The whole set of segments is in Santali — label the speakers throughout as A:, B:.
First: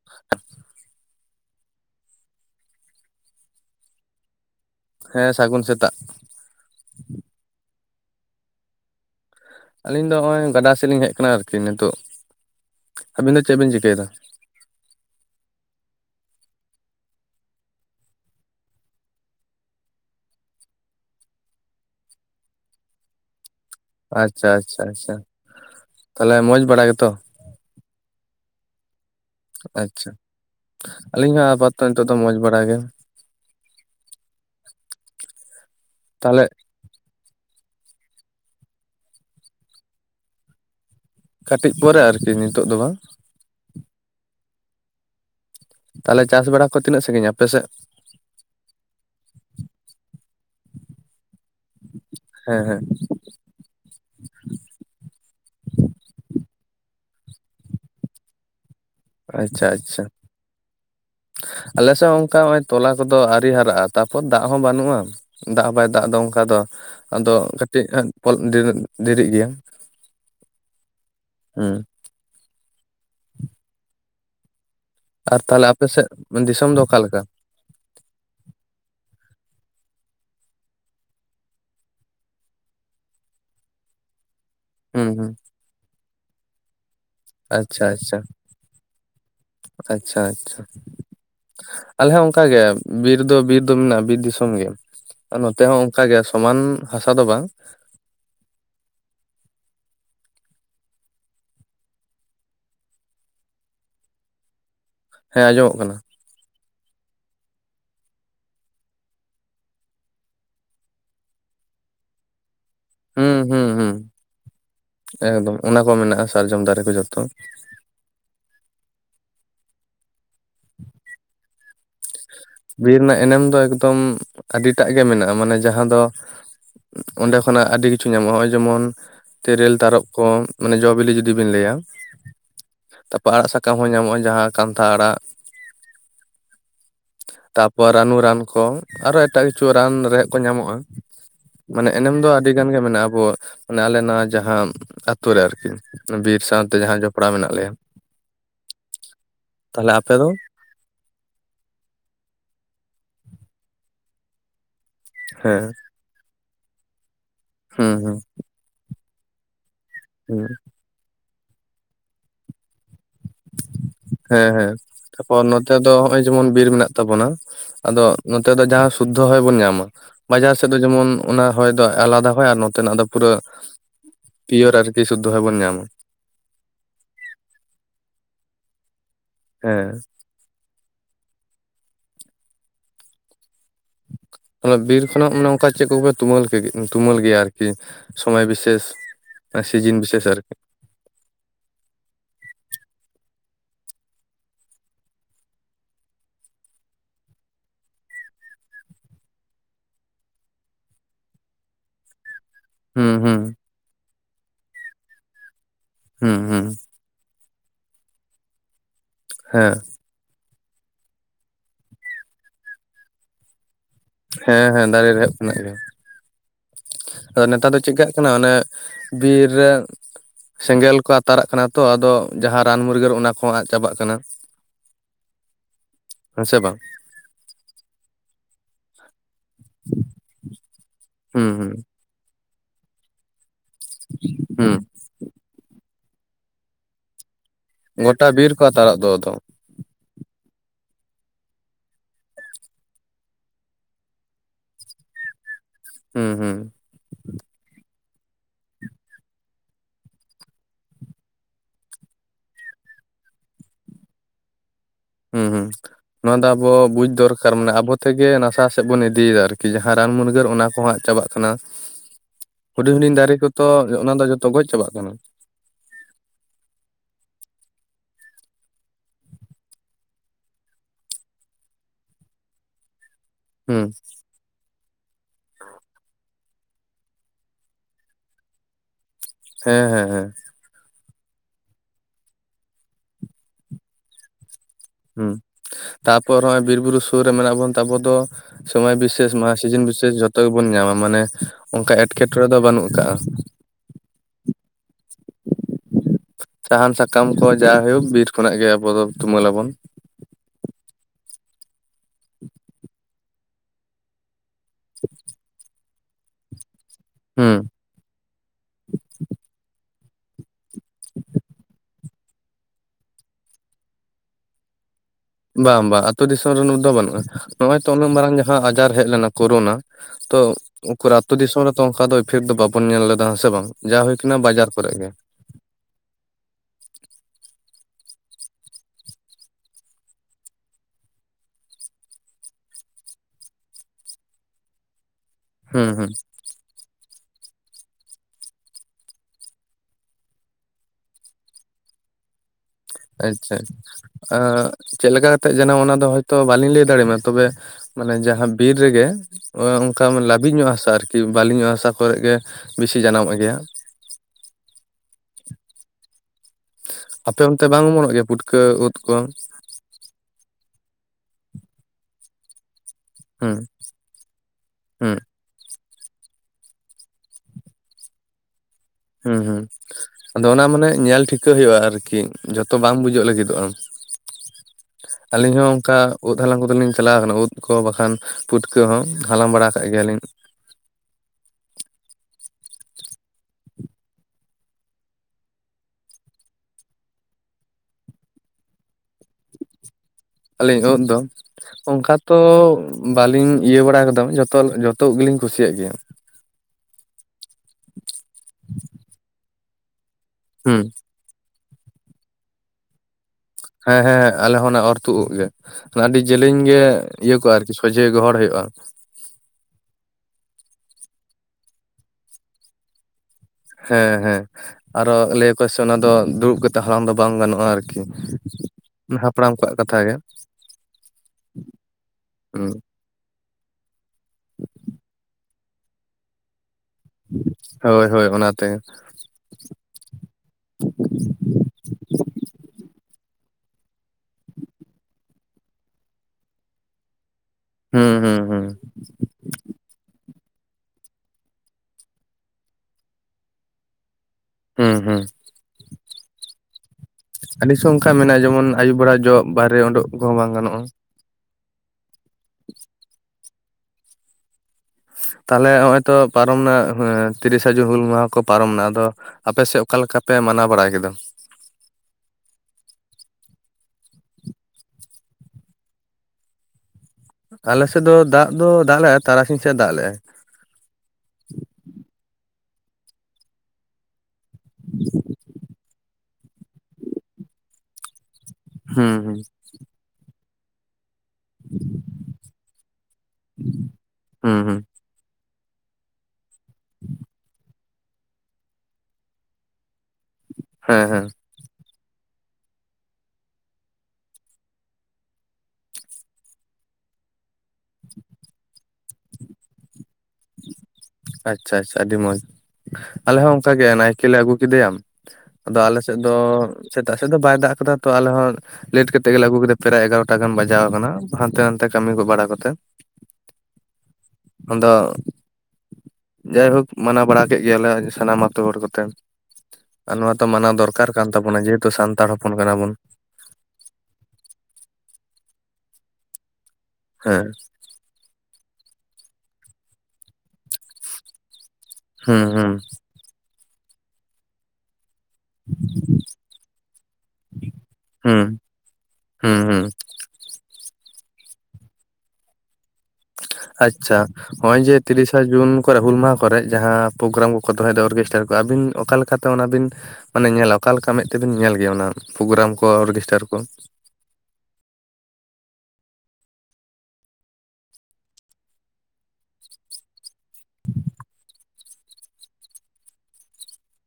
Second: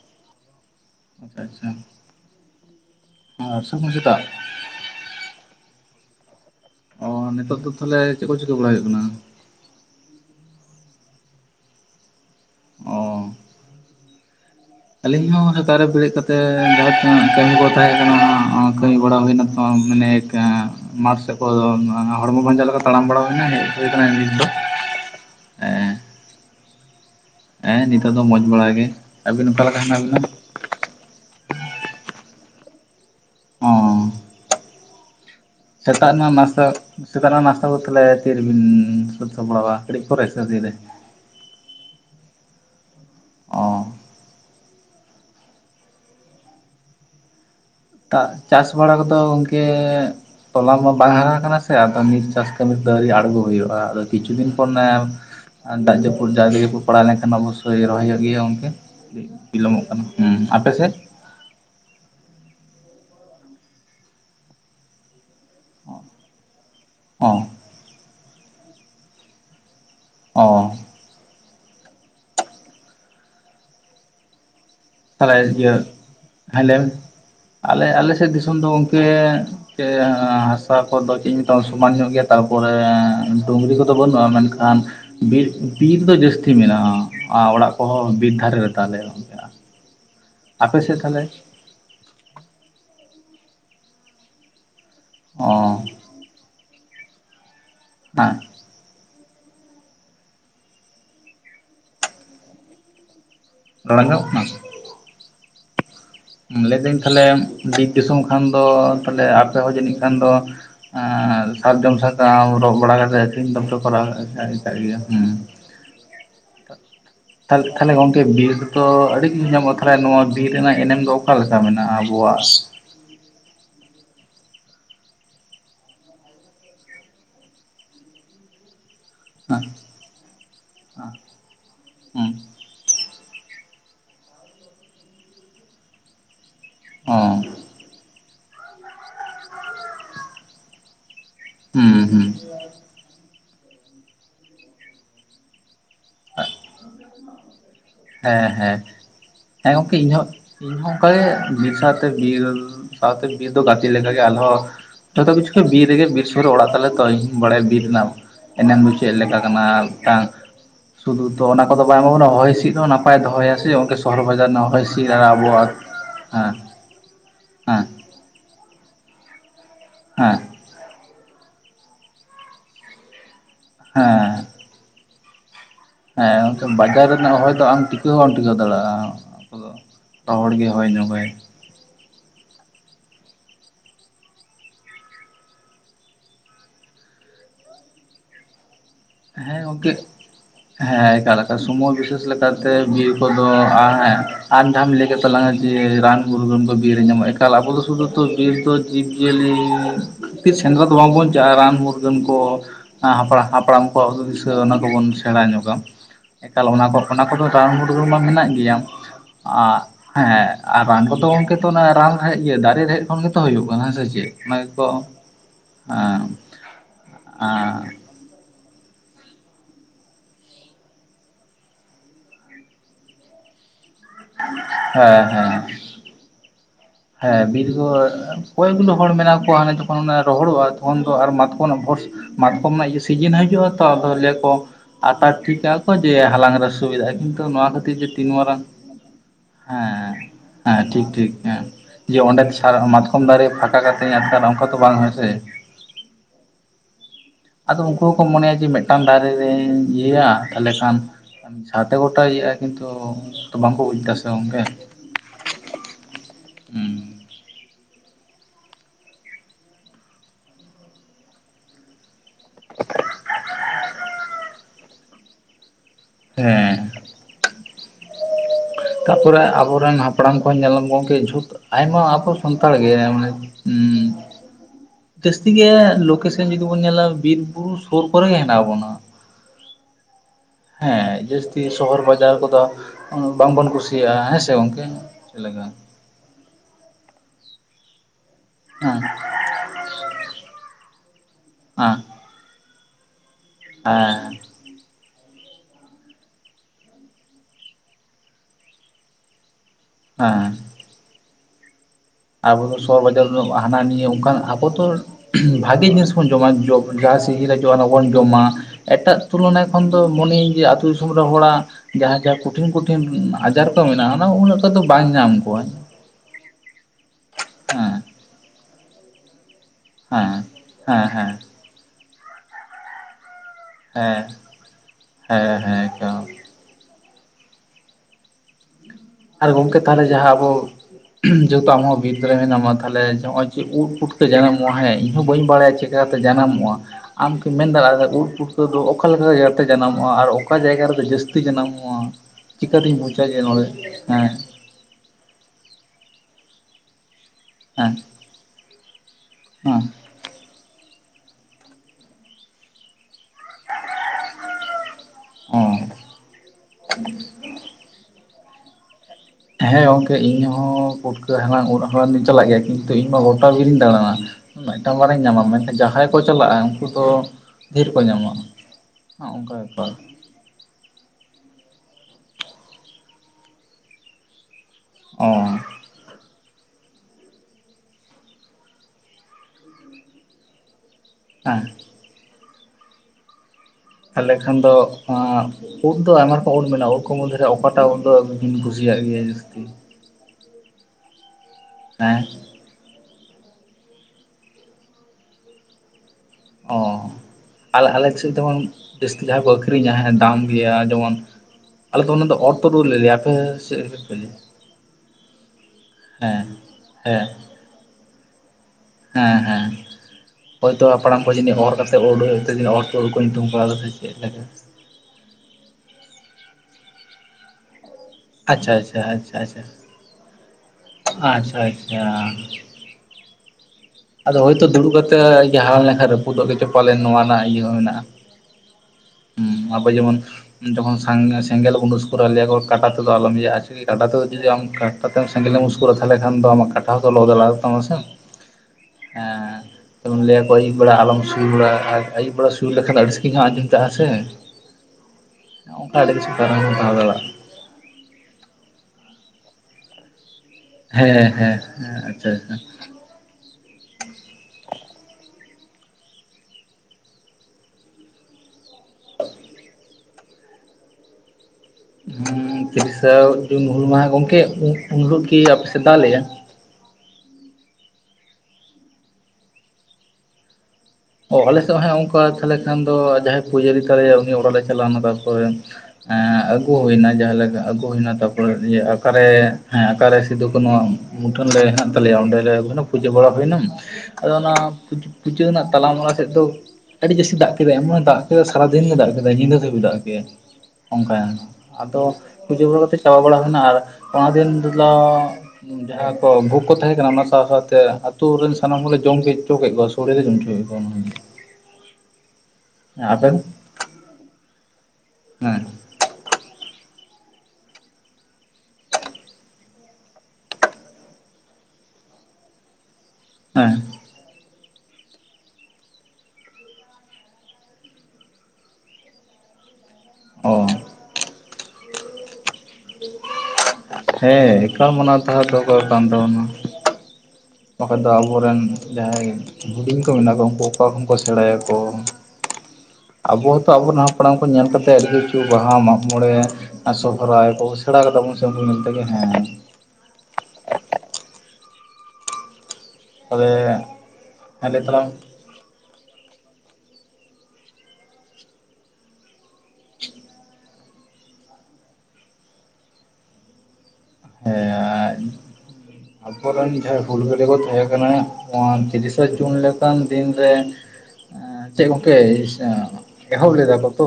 A: [inaudible]
B: ᱟᱪᱪᱷᱟ ᱦᱚᱸ ᱥᱟᱜᱩᱱ ᱥᱮᱛᱟᱜ।
A: ᱦᱮᱸ ᱥᱟᱹᱜᱩᱱ ᱥᱮᱛᱟᱜ।
B: ᱚ ᱱᱤᱛᱚᱜ ᱫᱚ ᱛᱟᱦᱚᱞᱮ ᱪᱮᱜ ᱠᱚ ᱪᱮᱠᱟ ᱵᱟᱲᱟᱭ ᱦᱩᱭᱩᱜ ᱠᱟᱱᱟ?
A: ᱟᱹᱞᱤᱧ ᱫᱚ ᱱᱚᱜᱼᱚᱭ ᱜᱟᱰᱟ ᱥᱮᱫ ᱞᱤᱧ ᱦᱮᱡ ᱟᱠᱟᱱᱟ ᱟᱨᱠᱤ ᱱᱤᱛᱚᱜ।
B: ᱚ
A: ᱟᱹᱵᱤᱱ ᱫᱚ ᱪᱮᱫ ᱵᱤᱱ ᱪᱤᱠᱟᱹᱭ ᱮᱫᱟ?
B: ᱟᱹᱞᱤᱧ ᱦᱚᱸ ᱥᱮᱛᱟᱜ ᱨᱮ ᱵᱮᱨᱮᱫ ᱠᱟᱛᱮ ᱡᱟᱸᱦᱟ ᱛᱤᱱᱟᱹᱜ ᱠᱟᱹᱢᱤ ᱠᱚ ᱛᱟᱸᱦᱮ ᱠᱟᱱᱟ ᱠᱟᱹᱢᱤ ᱵᱟᱲᱟ ᱦᱩᱭᱱᱟ ᱛᱚ ᱢᱟᱱᱮ ᱟᱸ ᱢᱟᱴᱷ ᱥᱮᱫ ᱠᱷᱚᱱ ᱦᱚᱲᱢᱚ ᱵᱟᱧᱪᱟᱣ ᱞᱮᱠᱟ ᱛᱟᱲᱟᱢ ᱵᱟᱲᱟ ᱦᱩᱭ ᱱᱟ ᱟᱨ ᱦᱮᱜ
A: ᱟᱪᱪᱷᱟ ᱟᱪᱪᱷᱟ ᱟᱪᱪᱷᱟ
B: ᱦᱮᱸ
A: ᱛᱟᱦᱚᱞᱮ ᱢᱚᱸᱡᱽ ᱵᱟᱲᱟ ᱜᱮᱛᱚ?
B: ᱦᱮᱸ ᱱᱤᱛᱚᱜ ᱫᱚ ᱢᱚᱸᱡᱽ ᱵᱟᱲᱟ ᱜᱮ। ᱟᱹᱵᱤᱱ ᱚᱠᱟ ᱞᱮᱠᱟ ᱦᱮᱱᱟᱜ
A: ᱟᱪᱪᱷᱟ,
B: ᱵᱤᱱᱟ
A: ᱟᱹᱞᱤᱧ ᱦᱚᱸ ᱟᱯᱟᱛᱚᱛᱚ ᱱᱤᱛᱚᱜ ᱫᱚ ᱢᱚᱡᱽ ᱵᱟᱲᱟ ᱜᱮ
B: ᱚᱸᱻ
A: [inaudible]
B: ᱥᱮᱛᱟᱜ ᱨᱮᱱᱟᱜ
A: ᱛᱟᱦᱚᱞᱮ
B: ᱱᱟᱥᱛᱟ ᱥᱮᱛᱟᱜ ᱨᱮᱱᱟᱜ ᱱᱟᱥᱛᱟ ᱫᱚ ᱛᱟᱦᱚᱞᱮ ᱛᱤ ᱨᱮᱵᱤᱱ ᱥᱟᱹᱛ ᱥᱟᱯᱲᱟᱣᱟ ᱠᱟᱹᱴᱤᱡ ᱯᱚᱨᱮ ᱥᱮ ᱛᱤᱨᱮ?
A: ᱠᱟᱹᱴᱤᱡ ᱯᱚᱨᱮ ᱟᱨᱠᱤ ᱱᱤᱛᱚᱜ ᱫᱚ ᱵᱟᱝ।
B: ᱚᱻ
A: ᱛᱟᱦᱚᱞᱮ ᱪᱟᱥ ᱵᱟᱲᱟ ᱠᱚ ᱛᱤᱱᱟᱹᱜ ᱥᱟᱹᱜᱤᱧ ᱟᱯᱮ ᱥᱮᱫ?
B: ᱛᱟ ᱪᱟᱥ ᱵᱟᱲᱟ ᱠᱚᱫᱚ ᱜᱚᱝᱠᱮ ᱛᱚᱞᱟ ᱢᱟ ᱵᱟᱝ ᱦᱟᱨᱟ ᱟᱠᱟᱱᱟ ᱥᱮ ᱟᱫᱚ ᱱᱤᱛ ᱪᱟᱥ
A: ᱦᱮᱸ
B: ᱠᱟᱹᱢᱤ
A: ᱦᱮᱸ
B: ᱫᱚ ᱟᱣᱨᱤ ᱟᱲᱜᱳ ᱦᱩᱭᱩᱜ ᱟ। ᱠᱤᱪᱷᱩ ᱫᱤᱱ ᱯᱚᱨ ᱫᱟᱜ ᱡᱟᱹᱯᱩᱫ [unintelligible] ᱯᱟᱲᱟᱣ ᱞᱮᱱᱠᱷᱟᱱ ᱚᱵᱚᱥᱥᱳᱭ ᱨᱚᱦᱚᱭᱚᱜ ᱜᱮᱭᱟ ᱜᱚᱝᱠᱮ।
A: ᱟᱪᱪᱷᱟ
B: ᱵᱤᱞᱚᱢᱚᱜ
A: ᱟᱪᱪᱷᱟ
B: ᱠᱟᱱᱟ ᱦᱩ ᱟᱯᱮ ᱥᱮᱫ?
A: ᱟᱞᱮ ᱥᱮᱫ ᱚᱱᱠᱟ ᱱᱚᱜ-ᱚᱭ ᱛᱚᱞᱟ ᱠᱚᱫᱚ ᱟᱹᱣᱨᱤ ᱦᱟᱨᱟᱜᱼᱟ ᱛᱟᱯᱚᱨ ᱫᱟᱜ ᱦᱚᱸ ᱵᱟᱹᱱᱩᱜᱼᱟ। ᱫᱟᱜ ᱵᱟᱭ ᱫᱟᱜ ᱫᱟ ᱚᱱᱠᱟ ᱫᱚ
B: ᱚ
A: ᱟᱫᱚ ᱠᱟᱹᱴᱤᱡ ᱰᱮᱨᱤᱜ ᱜᱮᱭᱟ।
B: ᱚᱻ
A: ᱦᱮᱸ
B: ᱛᱟᱦᱚᱞᱮ
A: ᱟᱨ
B: ᱤᱭᱟᱹ
A: ᱟᱯᱮ ᱥᱮᱫ
B: ᱦᱮ
A: ᱫᱤᱥᱚᱢ
B: ᱞᱟᱹᱭ
A: ᱫᱚ
B: ᱢᱮ,
A: ᱚᱠᱟ ᱞᱮᱠᱟ?
B: ᱟᱞᱮ ᱟᱞᱮ ᱥᱮᱫ ᱫᱤᱥᱚᱢ ᱫᱚ ᱜᱚᱝᱠᱮ ᱪᱮ ᱦᱟᱥᱟ ᱠᱚᱫᱚ ᱪᱮᱫ ᱤᱧ ᱢᱮᱛᱟᱢᱟ ᱥᱚᱢᱟᱱ ᱧᱚᱜ ᱜᱮᱭᱟ ᱛᱟᱨᱯᱚᱨᱮ ᱰᱩᱝᱨᱤ ᱠᱚᱫᱚ ᱵᱟᱹᱱᱩᱜᱼᱟ ᱢᱮᱱᱠᱷᱟᱱ
A: ᱦᱩᱸ
B: ᱠᱷᱟᱱ
A: ᱦᱩᱸ
B: ᱵᱤᱨ ᱵᱤᱨ ᱫᱚ ᱡᱟᱹᱥᱛᱤ ᱢᱮᱱᱟᱜᱼᱟ ᱚᱲᱟᱜ
A: ᱟᱪᱪᱷᱟ
B: ᱠᱚᱦᱚᱸ
A: ᱟᱪᱪᱷᱟ
B: ᱵᱤᱨ ᱫᱷᱟᱨᱮ ᱨᱮ ᱛᱟᱞᱮ
A: ᱟᱪᱪᱷᱟ ᱟᱪᱪᱷᱟ
B: ᱟᱯᱮ ᱥᱮᱫ ᱛᱟᱦᱚᱞᱮ?
A: ᱟᱞᱮ ᱦᱚᱸ ᱚᱱᱠᱟᱜᱮ ᱵᱤᱨ ᱫᱚ ᱵᱤᱨ ᱫᱚ ᱢᱮᱱᱟᱜᱼᱟ ᱵᱤᱨ ᱫᱤᱥᱚᱢ ᱜᱮ ᱟᱨ ᱱᱚᱛᱮ ᱦᱚᱸ
B: ᱚ
A: ᱚᱱᱠᱟ ᱜᱮᱭᱟ ᱥᱚᱢᱟᱱ ᱦᱟᱸᱥᱟ ᱫᱚ ᱵᱟᱝ।
B: ᱦᱟᱸ ᱨᱚᱲ ᱟᱸᱡᱚᱢᱚᱜ ᱠᱟᱱᱟ?
A: ᱦᱮᱸ ᱟᱸᱡᱚᱢᱚᱜ ᱠᱟᱱᱟ।
B: ᱞᱟᱹᱭᱫᱟᱹᱧ ᱛᱟᱦᱞᱮ ᱵᱤᱨ ᱫᱤᱥᱚᱢ ᱠᱷᱟᱱ ᱫᱚ ᱛᱟᱦᱚᱞᱮ ᱟᱯᱮ ᱦᱚᱸ ᱡᱟᱹᱱᱤᱡ ᱠᱷᱟᱱ ᱫᱚ ᱮᱸ ᱥᱟᱨᱡᱚᱢ ᱥᱟᱠ ᱼᱠᱟᱢ ᱨᱚᱜ ᱵᱟᱲᱟ ᱠᱟᱛᱮ
A: ᱦᱩᱸ
B: ᱟᱹᱠᱷᱨᱤᱧ
A: ᱦᱩᱸ
B: ᱠᱚᱯᱮ
A: ᱦᱩᱸ
B: ᱠᱚᱨᱟᱣ ᱠᱟᱜ ᱜᱮᱭᱟ, ᱦᱮᱸ
A: ᱛᱚ
B: ᱛᱟᱦᱚᱞᱮ ᱛᱟᱦᱚᱞᱮ ᱜᱚᱝᱠᱮ ᱵᱤᱨ ᱫᱚ ᱟᱹᱰᱤ ᱠᱤᱪᱷᱩ ᱧᱟᱢᱚᱜᱼᱟ ᱛᱟᱦᱚᱞᱮ ᱱᱚᱣᱟ ᱵᱤᱨ ᱨᱮᱱᱟᱜ ᱮᱱᱮᱢ ᱫᱚ ᱚᱠᱟ ᱞᱮᱠᱟ ᱢᱮᱱᱟᱜᱼᱟ ᱟᱵᱚᱣᱟᱜ?
A: ᱵᱤᱨ ᱨᱮᱱᱟᱜ ᱮᱱᱮᱢ ᱫᱚ ᱮᱠᱫᱚᱢ ᱟᱹᱰᱤᱴᱟᱜ ᱜᱮ ᱢᱮᱱᱟᱜᱼᱟ ᱢᱟᱱᱮ ᱡᱟᱦᱟᱸ ᱫᱚ ᱚᱸᱰᱮ ᱠᱷᱚᱱᱟᱜ ᱟᱹᱰᱤ ᱠᱤᱪᱷᱩ ᱧᱟᱢᱚᱜ-ᱟ ᱱᱚᱜᱼᱚᱭ ᱡᱮᱢᱚᱱ
B: ᱦᱮᱸ
A: ᱛᱮᱨᱮᱞ ᱛᱟᱨᱚᱵ ᱠᱚ ᱢᱟᱱᱮ ᱡᱚ -ᱵᱤᱞᱤ ᱡᱩᱫᱤ ᱵᱤᱱ ᱞᱟᱹᱭᱟ ᱛᱟᱨ ᱯᱚᱨ ᱟᱲᱟᱜ ᱥᱟᱠᱟᱢ ᱦᱚᱸ ᱧᱟᱢᱚᱜᱼᱟ ᱡᱟᱦᱟᱸ ᱠᱟᱱᱛᱷᱟ ᱟᱲᱟᱜ।
B: ᱚ
A: ᱛᱟᱨ ᱯᱚᱨ ᱨᱟᱱᱩ ᱨᱟᱱ ᱠᱚ ᱟᱨᱦᱚᱸ ᱮᱴᱟᱜ ᱠᱤᱪᱷᱩ ᱨᱟᱱ ᱨᱮᱦᱮᱫ ᱠᱚ ᱧᱟᱢᱚᱜᱼᱟ, ᱢᱟᱱᱮ
B: ᱦᱩᱸ
A: ᱮᱱᱮᱢ
B: ᱦᱩᱸ
A: ᱫᱚ ᱟᱹᱰᱤ ᱟᱹᱰᱤ ᱜᱟᱱ ᱜᱮ ᱢᱮᱱᱟᱜᱼᱟ ᱟᱵᱚ ᱢᱟᱱᱮ ᱟᱞᱮ ᱱᱚᱣᱟ ᱡᱟᱦᱟᱸ ᱟᱛᱳ ᱨᱮ ᱟᱨᱠᱤ। ᱵᱤᱨ ᱥᱟᱶᱛᱮ ᱡᱟᱸᱦᱟ ᱡᱚᱯᱚᱲᱟᱣ ᱢᱮᱱᱟᱜ ᱞᱮᱭᱟ
B: ᱦᱮᱸ
A: ᱛᱟᱦᱚᱞᱮ ᱟᱯᱮ ᱫᱚ?
B: ᱤᱧ ᱦᱚᱸ ᱚᱝᱠᱟᱜᱮ ᱵᱤᱨ ᱥᱟᱶᱛᱮ ᱵᱤᱨ ᱥᱟᱶᱛᱮ ᱵᱤᱨ ᱫᱚ ᱜᱟᱛᱮ ᱞᱮᱠᱟᱜᱮ ᱟᱞᱦᱚᱸ ᱡᱚᱛᱚ ᱠᱤᱪᱷᱩ
A: ᱦᱮᱸ
B: ᱵᱤᱨ ᱨᱮᱜᱮ ᱵᱤᱨ ᱥᱩᱨ ᱚᱲᱟᱜ ᱛᱟᱞᱮ ᱛᱚ ᱤᱧ ᱵᱟᱲᱟᱭᱟ ᱵᱤᱨ
A: ᱦᱩᱸ
B: ᱨᱮᱱᱟᱜ
A: ᱦᱩᱸ
B: ᱮᱱᱮᱢ ᱫᱚ ᱪᱮ ᱞᱮᱠᱟ ᱠᱟᱱᱟ ᱢᱤᱜᱴᱟᱝ
A: [inaudible]
B: ᱥᱩᱫᱩ ᱛᱚ ᱚᱱᱟ ᱠᱚᱫᱚ ᱵᱟᱭ ᱮᱢᱟ ᱵᱚᱱᱟ ᱦᱚᱭ ᱦᱤᱥᱤᱫ ᱱᱟᱯ
A: ᱦᱮᱸ ᱦᱮᱸ
B: ᱟᱨ
A: ᱛᱟᱯᱚᱨ
B: ᱟᱵᱚᱣᱟᱜ
A: ᱱᱚᱛᱮ ᱫᱚ ᱦᱚᱸᱜᱼᱚᱭ ᱡᱮᱢᱚᱱ
B: ᱦᱮᱸ
A: ᱵᱤᱨ ᱢᱮᱱᱟᱜ ᱛᱟᱵᱚᱱᱟ
B: ᱦᱮᱸ
A: ᱟᱫᱚ ᱱᱚᱛᱮ ᱫᱚ ᱡᱟᱦᱟᱸ ᱥᱩᱫᱽᱫᱷᱚ ᱦᱚᱭ ᱵᱚᱱ ᱧᱟᱢᱟ
B: ᱦᱮᱸ
A: ᱵᱟ ᱡᱟ ᱛᱮᱫᱚ ᱡᱮᱢᱚᱱ ᱚᱱᱟ ᱦᱚᱭ ᱫᱚ ᱟᱞᱟᱫᱟ ᱦᱚᱭ ᱟᱨ ᱱᱚᱛᱮᱱᱟᱜ ᱫᱚ ᱯᱩᱨᱟᱹ
B: ᱦᱮᱸ
A: ᱯᱤᱭᱚᱨ ᱟᱨᱠᱤ ᱥᱩᱫᱷᱚ ᱦᱚᱭ ᱵᱚᱱ ᱧᱟᱢᱟ᱾
B: ᱦᱮᱸ ᱚᱝᱠᱮ ᱵᱟᱡᱟᱨ ᱨᱮᱱᱟᱜ ᱦᱚᱭ ᱫᱚ ᱟᱢ ᱴᱤᱠᱟᱹᱣ ᱦᱚᱸ ᱵᱟᱢ ᱴᱤᱠᱟᱹᱣ ᱫᱟᱲᱮᱜᱼᱟ᱾ ᱟᱫᱚ
A: ᱦᱮᱸ
B: ᱛᱚ ᱦᱚᱲ ᱜᱮ ᱦᱚᱭ ᱧᱚᱜᱟᱭ
A: ᱚᱱᱮ ᱵᱤᱨ ᱠᱷᱚᱱᱟᱜ ᱢᱟᱱᱮ ᱚᱝᱠᱟ ᱪᱮᱜ ᱠᱚᱯᱮ ᱛᱩᱢᱟᱹᱞ ᱠᱮᱜ ᱛᱩᱢᱟᱹᱞ ᱜᱮᱭᱟ ᱟᱨᱠᱤ ᱥᱚᱢᱚᱭ ᱵᱤᱥᱮᱥ?
B: ᱦᱮᱸ ᱜᱚᱝᱠᱮᱜ
A: ᱥᱤᱡᱤᱱ ᱵᱤᱥᱮᱥ ᱟᱨᱠᱤ
B: ᱦᱮᱸ ᱮᱠᱟᱞ ᱮᱠᱟᱞ ᱥᱚᱢᱚᱭ ᱵᱤᱥᱮᱥ ᱞᱮᱠᱟᱛᱮ ᱵᱤᱨ ᱠᱚᱫᱚ ᱟᱨ ᱦᱮᱸ ᱟᱨ ᱡᱟᱦᱟᱸᱢ ᱞᱟᱹᱭ ᱠᱮᱫ ᱛᱟᱞᱟᱝᱟ ᱡᱮ ᱨᱟᱱ ᱢᱩᱨᱜᱟᱹᱱ ᱵᱤᱨ ᱧᱟᱢᱚᱜᱼᱟ, ᱮᱠᱟᱞ ᱟᱵᱚ ᱫᱚ ᱥᱩᱫᱷᱩ ᱛᱚ ᱵᱤᱨ ᱫᱚ ᱡᱤᱵᱽ ᱡᱤᱭᱟᱹᱞᱤ ᱠᱷᱟᱹᱛᱤᱨ ᱥᱮᱸᱫᱽᱨᱟ ᱫᱚ ᱵᱟᱝᱵᱚᱱ ᱪᱟᱞᱟᱜᱼᱟ ᱨᱟᱱ ᱢᱩᱨᱜᱟᱹᱱ ᱠᱚ ᱮᱸ
A: ᱦᱩᱸ ᱦᱩᱸ
B: ᱦᱟᱯᱲᱟ-ᱦᱟᱯᱲᱟᱢ ᱠᱚᱣᱟᱜ ᱩᱫᱩᱜ ᱫᱤᱥᱟᱹ ᱚᱱᱟ ᱠᱚᱵᱚᱱ ᱥᱮᱬᱟ ᱧᱚᱜᱟ
A: ᱦᱩᱸ ᱦᱩᱸ
B: ᱮᱠᱟᱞ ᱚᱱᱟ ᱠᱚ ᱟᱱᱟ ᱠᱚᱫᱚ ᱨᱟᱱ ᱢᱩᱰᱜᱟᱹ ᱢᱟ ᱢᱮᱱᱟᱜ ᱜᱮᱭᱟ ᱟ
A: ᱦᱮᱸ
B: ᱦᱮᱸ ᱟᱨ ᱨᱟᱱ ᱠᱚᱫᱚ ᱜᱚᱝᱠᱮ ᱛᱚ ᱚᱱᱮ ᱨᱟᱱ ᱨᱮᱦᱮᱫ ᱤᱭᱟᱹ ᱫᱟᱨᱮ ᱨᱮᱦᱮᱫ ᱠᱷᱚᱱ ᱜᱮᱛᱚ ᱦᱩᱭᱩᱜ ᱠᱟᱱᱟ ᱦᱮᱸ ᱥᱮᱪ
A: ᱦᱮᱸ ᱦᱮᱸ ᱫᱟᱨᱮ ᱨᱮᱦᱮᱜ ᱠᱷᱚᱱᱟᱜ ᱜᱮ ᱟᱫᱚ ᱱᱮᱛᱟᱨ ᱫᱚ ᱪᱮᱠᱟᱜ ᱠᱟᱱᱟ ᱚᱱᱟ ᱵᱤᱨ ᱨᱮ ᱥᱮᱸᱜᱮᱞ ᱠᱚ ᱟᱛᱟᱨᱟᱜ ᱠᱟᱱᱟ ᱛᱚ ᱟᱫᱚ ᱡᱟᱦᱟᱸ ᱨᱟᱱ ᱢᱩᱨᱜᱟᱹᱱ ᱚᱱᱟ ᱠᱚᱦᱚᱸ ᱟᱫ ᱪᱟᱵᱟᱜ ᱠᱟᱱᱟ᱾
B: ᱦᱮᱸ ᱦᱮᱸ
A: ᱦᱮᱸ ᱥᱮ ᱵᱟᱝ?
B: ᱦᱮᱸ ᱵᱤᱨ ᱫᱚ ᱠᱚᱭᱮᱠ ᱜᱩᱞᱳ ᱦᱚᱲ ᱢᱮᱱᱟᱜ ᱠᱚᱣᱟ ᱦᱟᱱᱮ ᱡᱚᱠᱷᱚᱱ ᱮ ᱨᱚᱦᱚᱲᱚᱜᱼᱟ ᱛᱚᱠᱷᱚᱱ ᱫᱚ ᱟᱨ
A: ᱦᱩᱸ ᱦᱩᱸ
B: ᱢᱟᱛᱠᱚᱢᱟᱜ ᱵᱷᱚᱨᱥ ᱢᱟᱛᱠᱚᱢ ᱨᱮᱱᱟᱜ ᱤᱭᱟᱹ ᱥᱤᱡᱤᱱ ᱦᱤᱡᱩᱜᱼᱟ᱾ ᱛᱚ ᱟᱫᱚ ᱞᱟᱹᱭᱟ ᱠᱚ
A: ᱦᱩᱸ
B: ᱟᱛᱟᱨ ᱴᱷᱤᱠᱟ ᱠᱚ ᱡᱮ ᱦᱟᱞᱟᱝ ᱨᱮ ᱥᱩᱵᱤᱫᱟᱜᱼᱟ ᱠᱤᱱᱛᱩ ᱱᱚᱣᱟ ᱠᱷᱟᱹ ᱛᱤᱨᱮ ᱛᱮ
A: ᱜᱚᱴᱟ
B: ᱛᱤᱱ
A: ᱵᱤᱨ
B: ᱢᱟᱨᱟᱨᱟᱝ
A: ᱠᱚ ᱟᱛᱟᱨᱟᱜ ᱫᱚ ᱟᱫᱚ
B: ᱦᱮᱸ ᱦᱮᱸ ᱴᱷᱤᱠ ᱴᱷᱤᱠ ᱦᱮᱸ᱾ ᱡᱮ ᱚᱸᱰᱮ ᱥᱟ ᱢᱟᱛᱠᱚᱢ ᱫᱟᱨᱮ ᱯᱷᱟᱸᱠᱟ ᱠᱟᱛᱮᱧ ᱟᱛᱟᱨᱟ ᱚᱝᱠᱟ ᱫᱚ ᱵᱟᱝ ᱦᱮᱸᱥᱮ᱾
A: ᱦᱩᱸ ᱦᱩᱸ
B: ᱟᱫᱚ ᱩᱝᱠᱩ ᱦᱚᱸᱠᱚ ᱢᱚᱱᱮᱭᱟ ᱡᱮ ᱢᱤᱫᱴᱟᱝ ᱫᱟᱨᱮ ᱨᱮᱧ ᱤᱭᱟᱹᱭᱟ ᱛᱟᱦᱞᱮ ᱠᱷᱟᱱ ᱥᱟᱶᱛᱮ ᱜᱚᱴᱟ ᱤᱭᱟᱹᱜᱼᱟ ᱠᱤᱱᱛᱩ ᱩᱝᱠᱩ ᱛᱚ ᱵᱟᱝᱠᱚ ᱵᱩᱡ ᱫᱟᱥᱮ ᱜᱚᱝᱠᱮ᱾
A: ᱦᱩᱸ ᱦᱩᱸ ᱱᱚᱣᱟ ᱫᱚ ᱟᱵᱚ ᱵᱩᱡ ᱫᱚᱨ ᱠᱟᱨᱢᱟᱱᱮ ᱟᱵᱚ ᱛᱮᱜᱮ ᱱᱟᱥᱟᱣ ᱥᱮᱜ ᱵᱚᱱ ᱤᱫᱤᱭᱫᱟ ᱟᱨᱠᱤ ᱡᱟᱦᱟᱸ ᱨᱟᱱ ᱢᱩᱨᱜᱟᱹᱱ ᱚᱱᱟ ᱠᱚᱦᱟᱸᱜ ᱪᱟᱵᱟᱜ ᱠᱟᱱᱟ᱾ ᱦᱩᱰᱤᱧ ᱦᱩᱰᱤᱧ ᱫᱟᱨᱮ ᱠᱚᱛᱚ ᱚᱱᱟ ᱫᱚ ᱡᱚᱛᱚ ᱜᱚᱡ ᱪᱟᱵᱟᱜ ᱠᱟᱱᱟ᱾
B: ᱦᱮᱸ ᱛᱟᱯᱚᱨᱮ ᱟᱵᱚᱨᱮᱱ ᱦᱟᱯᱲᱟᱢ ᱠᱚᱦᱚᱸ ᱧᱮᱞᱟᱢ ᱜᱚᱝᱠᱮ ᱡᱷᱚᱛ ᱟᱭᱢᱟ ᱟᱵᱚ ᱥᱟᱱᱛᱟᱲ ᱜᱮ ᱢᱟᱱᱮ ᱩᱸ
A: ᱦᱩᱸ
B: ᱡᱟᱹᱥᱛᱤ ᱜᱮ ᱞᱳᱠᱮᱥᱚᱱ ᱡᱩᱫᱤ ᱵᱚᱱ ᱧᱮᱞᱟ ᱵᱤᱨ ᱵᱩᱨᱩ ᱥᱩᱨ ᱠᱚᱨᱮ ᱜᱮ ᱦᱮᱱᱟᱜ ᱵᱚᱱᱟ᱾
A: ᱦᱮᱸ ᱦᱮᱸ ᱦᱮᱸ
B: ᱦᱮᱸ ᱡᱟᱹᱥᱛᱤ ᱥᱚᱦᱚᱨ ᱵᱟᱡᱟᱨ ᱠᱚᱫᱚ ᱵᱟᱝ ᱵᱚᱱ ᱠᱩᱥᱤᱭᱟᱜᱼᱟ ᱦᱮᱸ ᱥᱮ ᱜᱚᱝᱠᱮ?
A: ᱦᱩᱸ
B: ᱪᱮᱫ ᱞᱮᱠᱟ
A: ᱛᱟᱯᱚᱨ ᱱᱚᱜᱼᱚᱭ ᱵᱤᱨ ᱵᱩᱨᱩ ᱥᱩᱨ ᱨᱮ ᱢᱮᱱᱟᱜ ᱵᱚᱱ ᱛᱮ ᱟᱵᱚ ᱫᱚ ᱥᱚᱢᱚᱭ
B: ᱦᱮᱸ
A: ᱵᱤᱥᱮᱥ ᱱᱚᱣᱟ ᱥᱤᱡᱤᱱ ᱵᱤᱥᱮᱥ ᱡᱚᱛᱚ ᱜᱮᱵᱚᱱ ᱧᱟᱢᱟ ᱢᱟᱱᱮ ᱚᱝᱠᱟ
B: ᱦᱮᱸ
A: ᱮᱴᱠᱮ ᱴᱚᱨᱮ ᱫᱚ ᱵᱟᱹᱱᱩᱜ ᱠᱟᱜᱼᱟ᱾
B: ᱦᱮᱸ
A: ᱥᱟᱦᱟᱱ ᱥᱟᱠᱟᱢ ᱠᱚ ᱡᱟ ᱦᱩᱭᱩᱜ ᱵᱤᱨ ᱠᱷᱚᱱᱟᱜ ᱜᱮ ᱟᱵᱚ ᱫᱚ ᱛᱩᱢᱟᱹᱞᱟᱵᱚᱱ᱾
B: ᱦᱮᱸ ᱟᱵᱚ ᱫᱚ ᱥᱚᱦᱚᱨ ᱵᱟᱡᱟᱨ ᱨᱮᱫᱚ ᱦᱟᱱᱟ ᱱᱤᱭᱟᱹ ᱚᱝᱠᱟᱱᱟᱜ ᱟᱵᱚ ᱫᱚ ᱵᱷᱟᱜᱤ ᱡᱤᱱᱤᱥ ᱵᱚᱱ ᱡᱚᱢᱟ ᱡᱚ ᱡᱟᱦᱟᱸ ᱥᱤᱡᱤᱞ ᱨᱮᱱᱟᱜ
A: ᱦᱩᱸ
B: ᱡᱚ ᱚᱱᱟ ᱵᱚᱱ ᱡᱚᱢᱟ ᱮᱴᱟᱜ ᱛᱩᱞᱚᱱᱟ ᱠᱷᱚᱱ ᱫᱚ ᱢᱚᱱᱮᱭᱤᱧ ᱡᱮ ᱟᱛᱳ ᱫᱤᱥᱚᱢ ᱨᱮ ᱦᱚᱲᱟᱜ ᱡᱟᱦᱟᱸ ᱡᱟᱦᱟᱸ ᱠᱚᱴᱷᱤᱱ ᱠᱚᱴᱷᱤᱱ ᱟᱡᱟᱨ ᱠᱚ ᱢᱮᱱᱟᱜᱼᱟ ᱚᱱᱟ ᱦᱚᱸ ᱩᱱᱟᱹᱜ ᱴᱟ ᱫᱚ ᱵᱟᱝ ᱧᱟᱢ ᱠᱚᱣᱟ
A: ᱵᱟᱝ ᱵᱟᱝ ᱟᱛᱳ ᱫᱤᱥᱚᱢ ᱨᱮ ᱩᱱᱟᱹᱜ ᱫᱚ ᱵᱟᱹᱱᱩᱜᱼᱟ ᱾ ᱱᱚᱜ ᱚᱭ ᱛᱚ
B: ᱦᱮᱸ
A: ᱩᱱᱟᱹᱜ ᱢᱟᱨᱟᱝ ᱡᱟᱦᱟᱸ ᱟᱡᱟᱨ ᱦᱮᱡ ᱞᱮᱱᱟ ᱠᱳᱨᱳᱱᱟ
B: ᱦᱮᱸ
A: ᱛᱚ
B: ᱦᱮᱸ
A: ᱩᱱᱠᱩᱨ
B: ᱦᱮᱸ ᱦᱮᱸ
A: ᱟᱛᱳ ᱫᱤᱥᱚᱢ ᱨᱮᱫᱚ ᱚᱱᱠᱟ ᱫᱚ ᱤᱯᱷᱮᱠᱴ ᱫᱚ ᱵᱟᱵᱚᱱ ᱧᱮᱞ ᱞᱮᱫᱟ ᱦᱮᱸ ᱥᱮ ᱵᱟᱝ ᱡᱟ ᱦᱩᱭ
B: ᱦᱮᱸ
A: ᱠᱟᱱᱟ ᱵᱟᱡᱟᱨ ᱠᱚᱨᱮᱜ ᱜᱮ
B: ᱦᱮᱸ ᱦᱮᱸ ᱮᱠᱫᱚᱢ ᱟᱨ ᱜᱚᱢᱠᱮ ᱛᱟᱦᱚᱞᱮ ᱡᱟᱦᱟᱸ ᱟᱵᱚ ᱡᱮᱦᱮᱛᱩ ᱟᱢᱦᱚᱸ ᱵᱤᱛ ᱨᱮ ᱢᱮᱱᱟᱢᱟ ᱛᱟᱦᱚᱞᱮ ᱱᱚᱜ ᱚᱭ ᱡᱮ ᱩᱫ ᱯᱩᱴᱠᱟᱹ ᱡᱟᱱᱟᱢᱚᱜᱼᱟ ᱦᱮᱸ ᱾ᱤᱧ ᱦᱚᱸ ᱵᱟᱹᱧ ᱵᱟᱲᱟᱭᱟ
A: ᱦᱩᱸ
B: ᱪᱤᱠᱟ
A: ᱦᱩᱸ
B: ᱠᱟᱛᱮ ᱡᱟᱱᱟᱢᱚᱜᱼᱟ ᱾ ᱟᱢᱠᱤᱢ ᱢᱮᱱ ᱫᱟᱲᱮᱭᱟᱜᱼᱟ ᱩᱫ ᱯᱷᱩᱴᱟᱹ ᱫᱚ ᱚᱠᱟ ᱞᱮᱠᱟ ᱡᱟᱨᱛᱮ ᱡᱟᱱᱟᱢᱚᱜᱼᱟ ᱟᱨ ᱚᱠᱟ ᱡᱟᱭᱜᱟ ᱨᱮᱫᱚ ᱡᱟᱹᱥᱛᱤ ᱡᱟᱱᱟᱢᱚᱜᱼᱟ? ᱪᱤᱠᱟᱹᱛᱤᱧ ᱵᱩᱪᱟ ᱡᱮ
A: ᱟᱪᱪᱷᱟ ᱟᱸ
B: ᱱᱚᱸᱲᱮ
A: ᱪᱮᱫ ᱞᱮᱠᱟ ᱠᱟᱛᱮᱜ ᱡᱟᱱᱟᱢᱚᱜᱼᱟ ᱚᱱᱟ ᱫᱚ ᱦᱚᱭᱛᱳ ᱵᱟᱹᱞᱤᱧ ᱞᱟᱹᱭ ᱫᱟᱲᱮᱭᱟᱢᱟ ᱛᱚᱵᱮ
B: ᱦᱮᱸ
A: ᱢᱟᱱᱮ ᱡᱟᱦᱟᱸ ᱵᱤᱨ ᱨᱮᱜᱮ
B: ᱦᱮᱸ
A: ᱚᱱᱠᱟ ᱞᱟᱹᱵᱤᱫ ᱧᱚᱜ ᱦᱟᱥᱟ ᱟᱨᱠᱤ ᱠᱤ ᱵᱟᱹᱞᱤᱧᱚᱜ ᱦᱟᱥᱟ ᱠᱚᱨᱮ ᱜᱮ ᱵᱤᱥᱤ ᱡᱟᱱᱟᱢᱚᱜ ᱜᱮᱭᱟ
B: ᱚᱸ
A: ᱟᱯᱮ ᱚᱱᱛᱮ ᱵᱟᱝ ᱚᱢᱚᱱᱚᱜ ᱜᱮᱭᱟ ᱯᱩᱴᱠᱟᱹ ᱩᱫ ᱠᱚ?
B: ᱦᱮᱸ ᱜᱚᱝᱠᱮ ᱤᱧ ᱦᱚᱸ ᱯᱩᱴᱠᱟᱹ ᱦᱟᱞᱟᱝ ᱩᱫ ᱦᱟᱞᱟᱝ ᱫᱚᱧ ᱪᱟᱞᱟᱜ ᱜᱮᱭᱟ ᱠᱤᱱᱛᱩ ᱼ ᱤᱧ ᱢᱟ ᱜᱚᱴᱟ
A: ᱦᱩᱸ
B: ᱵᱤᱨᱤᱧ ᱫᱟᱬᱟᱱᱟ, ᱢᱤᱫᱴᱟᱝ
A: ᱦᱩᱸ
B: ᱵᱟᱨᱭᱟᱧ ᱧᱟᱢᱟ ᱢᱮᱱᱠᱷᱟᱱ ᱡᱟᱦᱟᱸᱭ ᱠᱚ ᱪᱟᱞᱟᱜᱼᱟ ᱩᱱᱠᱩ ᱫᱚ ᱰᱷᱮᱨ ᱠᱚ ᱧᱟᱢᱟ ᱾
A: ᱦᱩᱸ ᱦᱩᱸ ᱟᱫᱚ ᱚᱱᱟ ᱢᱟᱱᱮ ᱧᱮᱞ ᱴᱷᱤᱠᱟᱹ ᱦᱩᱭᱩᱜᱼᱟ ᱟᱨᱠᱤ ᱡᱚᱛᱚ ᱵᱟᱝ ᱵᱩᱡᱟᱹᱜ ᱞᱟᱹᱜᱤᱫᱚᱜᱼᱟ ᱾
B: ᱚ
A: ᱟᱹᱞᱤᱧ ᱦᱚᱸ ᱚᱱᱠᱟ ᱩᱫ ᱦᱟᱞᱟᱝ ᱠᱚᱫᱚᱞᱤᱧ ᱪᱟᱞᱟᱣ ᱠᱟᱱᱟ ᱩᱫ ᱠᱚ ᱵᱟᱠᱷᱟᱱ ᱯᱩᱴᱠᱟᱹ ᱦᱚᱸ ᱦᱟᱞᱟᱝ ᱵᱟᱲᱟ ᱠᱟᱜ ᱜᱮᱭᱟᱞᱤᱧ
B: ᱦᱮᱸ ᱛᱟᱦᱚᱞᱮ ᱠᱷᱟᱱ ᱫᱚ ᱱᱚᱣᱟ ᱩᱫ ᱫᱚ ᱟᱭᱢᱟ ᱨᱚᱠᱚᱢ ᱩᱫ ᱢᱮᱱᱟᱜᱼᱟ ᱾ ᱩᱫ ᱠᱚ ᱢᱚᱫᱫᱷᱮᱨᱮ ᱚᱠᱟᱴᱟᱜ ᱩᱫ ᱫᱚ ᱟ ᱵᱤᱱ ᱠᱩᱥᱤᱭᱟᱜ ᱜᱮᱭᱟ ᱡᱟᱹᱥᱛᱤ?
A: ᱟᱹᱞᱤᱧ ᱩᱫ ᱫᱚ ᱚᱱᱠᱟ
B: ᱦᱮᱸ
A: ᱛᱚ ᱵᱟᱞᱤᱧ ᱤᱭᱟᱹ ᱵᱟᱲᱟ ᱟᱠᱟᱫᱟ ᱡᱚᱛᱚ ᱡᱚᱛᱚ ᱜᱮᱞᱤᱧ ᱠᱩᱥᱤᱭᱟᱜ ᱜᱮᱭᱟ ᱾
B: ᱚ ᱟᱞᱮ ᱟᱞᱮ ᱥᱮᱫ ᱡᱟᱥᱛᱤ ᱫᱷᱟᱣ ᱠᱚ ᱟᱹᱠᱷᱨᱤᱧᱟ ᱦᱮᱸ ᱫᱟᱢ ᱼᱭᱟ
A: ᱦᱩᱸ
B: ᱡᱮᱢᱚᱱ ᱟᱞᱮ ᱫᱚ ᱚᱱᱟ ᱫᱚ ᱚᱨᱛᱩᱫ ᱩᱫ ᱞᱮ ᱞᱮᱭᱟ ᱾
A: ᱦᱮᱸ ᱦᱮᱸ ᱟᱞᱮ ᱦᱚᱸ ᱚᱱᱟ ᱚᱨᱛᱩᱫ ᱩᱫ ᱜᱮ ᱟᱹᱰᱤ
B: ᱦᱮᱸ
A: ᱡᱮᱞᱮᱧ ᱜᱮ
B: ᱦᱮᱸ
A: ᱤᱭᱟᱹ ᱠᱚᱜᱼᱟ ᱟᱨᱠᱤ ᱾ ᱥᱚᱡᱷᱮ ᱜᱚᱦᱚᱲ ᱦᱩᱭᱩᱜᱼᱟ ᱾
B: ᱦᱮᱸ ᱦᱮᱸ ᱾ ᱦᱚᱭᱛᱚ ᱦᱟᱯᱲᱟᱢ ᱠᱚ ᱡᱟᱹᱱᱤᱡ ᱚᱨ ᱠᱟᱛᱮᱜ ᱛᱩᱫ ᱦᱩᱭᱩᱜ ᱛᱮ ᱡᱟᱹᱱᱤᱡ ᱚᱨ ᱛ ᱠᱚ ᱧᱩᱛᱩᱢ ᱠᱟᱣᱫᱟ ᱥᱮ ᱪᱮᱫ
A: ᱦᱮᱸ ᱦᱮᱸ
B: ᱞᱮᱠᱟ
A: ᱾ ᱟᱨᱚ ᱞᱟᱹᱭ ᱟᱠᱚ ᱥᱮ ᱚᱱᱟ ᱫᱚ ᱫᱩᱲᱩᱵ ᱠᱟᱛᱮ ᱦᱟᱞᱟᱝ ᱫᱚ ᱵᱟᱝ ᱜᱟᱱᱚᱜᱼᱟ ᱟᱨᱠᱤ
B: ᱟᱪᱪᱷᱟ ᱟᱪᱪᱷᱟ
A: ᱾
B: ᱟᱪᱪᱷᱟ
A: ᱦᱟᱯᱲᱟᱢ
B: ᱟᱪᱪᱷᱟ
A: ᱠᱚᱣᱟᱜ ᱠᱟᱛᱷᱟ ᱜᱮ ᱾
B: ᱟᱪᱪᱷᱟ ᱟᱪᱪᱷᱟ ᱟᱫᱚ ᱦᱳᱭᱛᱳ ᱫᱩᱲᱩᱵ ᱠᱟᱛᱮᱜ ᱡᱟᱦᱟ ᱞᱮᱱᱠᱷᱟᱱ ᱨᱟᱹᱯᱩᱫᱚᱜ ᱜᱮ ᱪᱚ ᱯᱟᱞᱮᱱ ᱱᱚᱣᱟ ᱨᱮᱱᱟᱜ ᱤᱭᱟᱹ ᱦᱚᱸ ᱢᱮᱱᱟᱜᱼᱟ
A: ᱦᱳᱭ ᱦᱳᱭ ᱚᱱᱟᱛᱮ
B: ᱾ ᱟᱸᱵᱚ ᱡᱮᱢᱚᱱ ᱡᱚᱠᱷᱚᱱ ᱥᱟ ᱥᱮᱸᱜᱮᱞ ᱵᱚᱱ ᱩᱥᱠᱩᱨᱟᱜ-ᱟ ᱞᱮᱭᱟᱠᱚ ᱠᱟᱴᱟ ᱛᱮᱫᱚ ᱫᱚ ᱟᱞᱚᱢ ᱤᱭᱟᱹ ᱟᱪᱮ ᱠᱟᱴᱟ ᱛᱮ ᱡᱩᱫᱤ ᱟᱢ ᱠᱟᱴᱟ ᱛᱮᱢ ᱥᱮᱜᱮᱞ ᱮᱢ ᱩᱥᱠᱩᱨᱟ ᱛᱟᱦᱚᱞᱮ ᱠᱷᱟᱱ ᱫᱚ ᱟᱢ ᱠᱟᱴᱟ ᱦᱚᱸᱛᱚ ᱞᱚ ᱫᱟᱲᱮ ᱛᱟᱢᱟ ᱥᱮ ᱾
A: ᱦᱩᱸ ᱦᱩᱸ ᱦᱩᱸ
B: ᱦᱮᱸ ᱠᱟᱨᱚᱱ ᱞᱟᱹᱭᱟᱠᱚ ᱟᱹᱭᱩᱵ ᱵᱮ ᱟᱞᱚᱢ ᱥᱩᱭᱩᱲᱟ ᱟᱨ ᱟᱹᱭᱩᱵ ᱵᱮᱲᱟ ᱥᱩᱭᱩᱲ ᱞᱮᱠᱷᱟᱱ ᱫᱚ ᱟᱹᱰᱤ ᱥᱟᱸᱜᱤᱧ ᱦᱚᱸ ᱟᱸᱡᱚᱢ ᱪᱟᱞᱟᱜ-ᱟ ᱥᱮ
A: ᱦᱩᱸ ᱦᱩᱸ
B: ᱱᱚᱜ-ᱱᱚᱝᱠᱟ ᱟᱹᱰᱤ ᱠᱤᱪᱷᱩ ᱦᱚᱸ ᱠᱟᱨᱚᱱ ᱦᱚᱸ ᱛᱟᱦᱮᱸ ᱫᱟᱲᱮᱜ-ᱟ᱾
A: ᱟᱹᱰᱤ ᱥᱚᱝᱠᱟ ᱢᱮᱱᱟᱜᱼᱟ ᱡᱮᱢᱚᱱ ᱟᱹᱭᱩ ᱵᱮᱲᱟ ᱡᱚᱜ ᱵᱟᱦᱨᱮ ᱚᱰᱚᱜ ᱠᱚᱦᱚᱸ ᱵᱟᱝ ᱜᱟᱱᱚᱜᱼᱟ᱾
B: ᱦᱮᱸᱻ ᱦᱮᱸᱻ ᱦᱮᱸᱻᱦᱮᱸᱻ ᱟᱪᱷᱟ-ᱟᱪᱷᱟ
A: ᱛᱟᱦᱚᱞᱮ ᱦᱚᱸᱜᱼᱚᱭ ᱛᱚ ᱯᱟᱨᱚᱢᱮᱱᱟ ᱦᱮᱸ ᱛᱤᱨᱤᱥᱮ ᱡᱩᱱ ᱦᱩᱞ ᱢᱟᱦᱟ ᱠᱚ ᱯᱟᱨᱚᱢᱮᱱᱟ ᱟᱫᱚ ᱟᱯᱮ ᱥᱮᱫ ᱚᱠᱟ ᱞᱮᱠᱟ ᱯᱮ ᱢᱟᱱᱟᱣ ᱵᱟᱲᱟ ᱠᱮᱫᱟ
B: ᱦᱮᱸ ᱛᱤᱨᱤᱥᱟᱹ ᱡᱩᱱ ᱦᱩᱞ ᱢᱟᱦᱟ ᱜᱚᱝᱠᱮ ᱩᱱ ᱦᱤᱞᱚᱜ ᱠᱤ ᱟᱯᱮ ᱥᱮᱫ ᱫᱟᱜ ᱞᱮᱜ-ᱟᱭ
A: ᱟᱞᱮᱥᱮᱫ ᱫᱚ ᱫᱟᱜ ᱫᱚ ᱫᱟᱜ ᱞᱮ-ᱟᱭ ᱛᱟᱨᱟᱥᱤᱧ ᱥᱮᱫ ᱮ ᱫᱟᱜ ᱞᱮᱼᱟᱭ
B: ᱚ ᱟᱞᱮᱥᱮᱫ ᱦᱚᱸ ᱚᱱᱠᱟ ᱛᱟᱦᱚᱞᱮ ᱠᱷᱟᱱ ᱫᱚ ᱡᱟᱦᱟᱸᱭ ᱯᱩᱡᱟᱹᱨᱤ ᱛᱟᱞᱮᱭᱟ ᱩᱱᱤᱭᱟᱜ ᱚᱲᱟᱜ ᱞᱮ ᱪᱟᱞᱟᱣᱮᱱᱟ ᱛᱟᱨᱯᱚᱨᱮᱼᱼ ᱦᱮᱸ ᱟᱹᱜᱩ ᱦᱩᱭᱱᱟ ᱡᱟᱦᱟᱸᱞᱮᱠᱟ ᱟᱹᱜᱩ ᱦᱩᱭᱱᱟ ᱛᱟᱨᱯᱚᱨᱮ ᱤᱭᱟᱹ
A: ᱦᱩᱸ
B: ᱚᱠᱟᱨᱮᱼᱼ
A: ᱦᱩᱸ
B: ᱦᱮᱸ ᱚᱠᱟᱨᱮ ᱥᱤᱫᱩᱠᱟᱱᱩᱣᱟᱜᱼᱼ ᱢᱩᱴᱷᱟᱹᱱ ᱞᱮ ᱦᱮᱱᱟᱜ ᱛᱟᱞᱮᱭᱟ ᱚᱸᱰᱮ ᱯᱩᱡᱟᱹ ᱵᱟᱲᱟ ᱦᱩᱭᱱᱟᱢ ᱟᱫᱚ ᱚᱱᱟ
A: ᱦᱩᱸ ᱦᱩᱸ
B: ᱯᱩᱡᱟᱹ ᱱᱟᱜᱼᱼ ᱛᱟᱞᱟ ᱢᱟᱞᱟ ᱥᱮᱫ ᱫᱚ ᱟᱹᱰᱤ ᱡᱟᱹᱥᱛᱤ ᱫᱟᱜ ᱠᱮᱫᱟᱭ ᱮᱢᱚᱱᱮ ᱫᱟᱜ ᱠᱮᱫᱟᱭ ᱥᱟᱨᱟᱫᱤᱱ ᱜᱮ ᱫᱟᱜ ᱠᱮᱫᱟᱭ ᱧᱤᱫᱟᱹ ᱫᱷᱟᱹᱵᱤᱡ ᱫᱟᱜ ᱠᱮᱫᱟ
A: ᱦᱮᱸ
B: ᱚᱱᱠᱟ
A: ᱦᱮᱸ
B: ᱟᱫᱚ ᱯᱩᱡᱟᱹ ᱵᱟᱲᱟ ᱠᱟᱛᱮᱜ ᱪᱟᱵᱟ ᱵᱟᱲᱟ ᱦᱩᱭᱱᱟ ᱟᱨ ᱚᱱᱟ ᱫᱤᱱ ᱫᱚᱼᱼ ᱡᱟᱦᱟᱸ ᱠᱚ ᱵᱷᱚᱜᱽ ᱠᱚ ᱛᱟᱦᱮᱸ ᱠᱟᱱᱟ ᱚᱱᱟ ᱥᱟᱶ-ᱥᱟᱶᱛᱮ ᱟᱹᱛᱩ ᱨᱮᱱ ᱥᱟᱱᱟᱢ ᱦᱚᱲᱞᱮ ᱡᱚᱢ ᱚᱪᱚ ᱠᱮᱫ ᱠᱚᱣᱟ ᱥᱚᱲᱮ ᱞᱮ ᱡᱚᱢ ᱦᱚᱪᱚᱼᱼ
A: ᱟᱪᱷᱟ-ᱟᱪᱷᱟ ᱟᱹᱰᱤ ᱢᱚᱡᱽ ᱟᱞᱮ
B: ᱟᱵᱮᱱ
A: ᱦᱚᱸ ᱚᱱᱠᱟᱜᱮ ᱱᱟᱭᱠᱮ ᱞᱮ ᱟᱹᱜᱩ ᱠᱮᱫᱮᱭᱟ
B: ᱦᱮᱸ
A: ᱟᱫᱚ ᱟᱞᱮ ᱥᱮᱫ ᱫᱚ ᱥᱮᱛᱟᱜ ᱥᱮᱫ ᱫᱚ ᱵᱟᱭ ᱫᱟᱜ ᱠᱟᱫᱟ ᱛᱚ ᱟᱞᱮ ᱦᱚᱸᱼᱼ ᱞᱮᱴ ᱠᱟ ᱠᱟᱛᱮᱜ ᱜᱮᱞᱮ ᱟᱹᱜᱩ ᱠᱮᱫᱮᱭᱟ ᱯᱨᱟᱭ ᱮᱜᱟᱨᱚᱴᱟ ᱜᱟᱱ ᱵᱟᱡᱟᱣ ᱠᱟᱱᱟ ᱦᱟᱱᱛᱮ ᱱᱟᱛᱮ ᱠᱟᱹᱢᱤ ᱠᱚ ᱵᱟᱲᱟ ᱠᱚᱛᱮ
B: ᱦᱮᱸ
A: ᱟᱫᱚᱼᱼ ᱡᱟᱭᱦᱩᱠ ᱢᱟᱱᱟᱣ ᱵᱟᱲᱟ ᱠᱮᱫ ᱜᱮᱭᱟᱞᱮ ᱥᱟᱱᱟᱢ ᱟᱹᱛᱩ ᱦᱚᱲ ᱠᱚᱛᱮ ᱟᱨ ᱱᱚᱣᱟ ᱛᱚ
B: ᱚ
A: ᱢᱟᱱᱟᱣ ᱫᱚᱨᱠᱟᱨᱼᱼ ᱠᱟᱱ ᱛᱟᱵᱚᱱᱟ ᱡᱮᱦᱩᱛᱩ ᱥᱟᱱᱛᱟᱲ ᱦᱚᱯᱚᱱ ᱠᱟᱱᱟ ᱵᱚᱱ
B: ᱦᱮᱸ ᱮᱠᱟᱞ ᱢᱟᱱᱟᱣ ᱛᱟᱸᱦᱮ ᱫᱚᱨᱠᱟᱨ ᱠᱟᱱ ᱛᱟᱵᱚᱱᱟ
A: ᱦᱮᱸᱻ
B: ᱵᱟᱠᱷᱟᱱ ᱫᱚ ᱟᱵᱚᱨᱮᱱ ᱡᱟᱦᱟᱸᱭ ᱦᱩᱰᱤᱧ ᱠᱚ ᱢᱮᱱᱟᱜ ᱠᱭᱟᱚ ᱩᱱᱠᱩ ᱚᱠᱟ ᱠᱷᱚᱱ ᱠᱚ ᱥᱮᱬᱟᱭᱟᱠᱚ
A: ᱦᱩᱸ-ᱦᱩᱸ
B: ᱟᱵᱚ ᱦᱚᱸᱛᱚ ᱟᱵᱚᱨᱮᱱ ᱦᱟᱯᱲᱟᱢ ᱠᱚ ᱧᱮᱞ ᱠᱟᱛᱮ ᱜᱮᱼᱼ ᱵᱟᱦᱟ, ᱢᱟᱜ ᱢᱚᱬᱮ ᱟᱨ ᱥᱚᱦᱨᱟᱭ ᱠᱚ ᱠᱚ ᱥᱮᱬᱟ ᱠᱟᱫᱟᱵᱚᱱ ᱥᱮ ᱩᱱᱠᱩ
A: ᱦᱩᱸ
B: ᱧᱮᱞ ᱛᱮᱜᱮ ᱦᱮᱸ
A: ᱪᱮᱫ ᱦᱚᱸ ᱵᱟᱝ ᱟᱸᱡᱚᱢᱚᱜ ᱠᱟᱱᱟ
B: ᱛᱚᱵᱮ
A: ᱟᱪᱷᱟ
B: ᱦᱮᱸ
A: ᱱᱚᱜᱼᱚᱭ
B: ᱞᱟᱹᱭ
A: ᱡᱮ
B: ᱛᱟᱞᱟᱝ
A: ᱛᱤᱨᱤᱥᱼᱼ ᱥᱟ ᱡᱩᱱ ᱠᱚᱨᱮ ᱦᱩᱞ ᱢᱟᱦᱟ ᱠᱚᱨᱮ ᱡᱟᱦᱟᱸ ᱯᱨᱳᱜᱨᱟᱢ ᱠᱚᱠᱚ ᱫᱚᱦᱚᱭᱮᱫᱟ ᱚᱨᱜᱮᱥᱴᱟᱨ ᱠᱚ ᱟᱹᱵᱤᱱ ᱚᱠᱟ ᱞᱮᱠᱟᱛᱮ ᱚᱱᱟᱵᱤᱱᱼᱼ ᱢᱟᱱᱮ ᱧᱮᱞᱟ ᱚᱠᱟᱞᱮᱠᱟ ᱢᱮᱫ ᱛᱮᱵᱤᱱ ᱧᱮᱞ ᱜᱮᱭᱟ ᱚᱱᱟ ᱯᱨᱳᱜᱨᱟᱢ ᱠᱚ ᱚᱨᱜᱮᱥᱴᱟᱨ ᱠᱚ
B: ᱦᱮᱸ ᱟᱵᱚᱨᱮᱱ ᱡᱟᱦᱟᱸᱭ ᱦᱩᱞᱜᱟᱹᱨᱤᱭᱟᱹ ᱠᱚ ᱛᱟᱦᱮᱸ ᱠᱟᱱᱟ ᱱᱚᱣᱟ ᱛᱤᱨᱤᱥᱟ ᱡᱩᱱ ᱞᱮᱠᱟᱱ ᱫᱤᱱᱨᱮᱼᱼ ᱪᱮᱫ ᱜᱚᱝᱠᱮ ᱮᱦᱚᱵ ᱞᱮᱫᱟ ᱠᱚ ᱛᱚ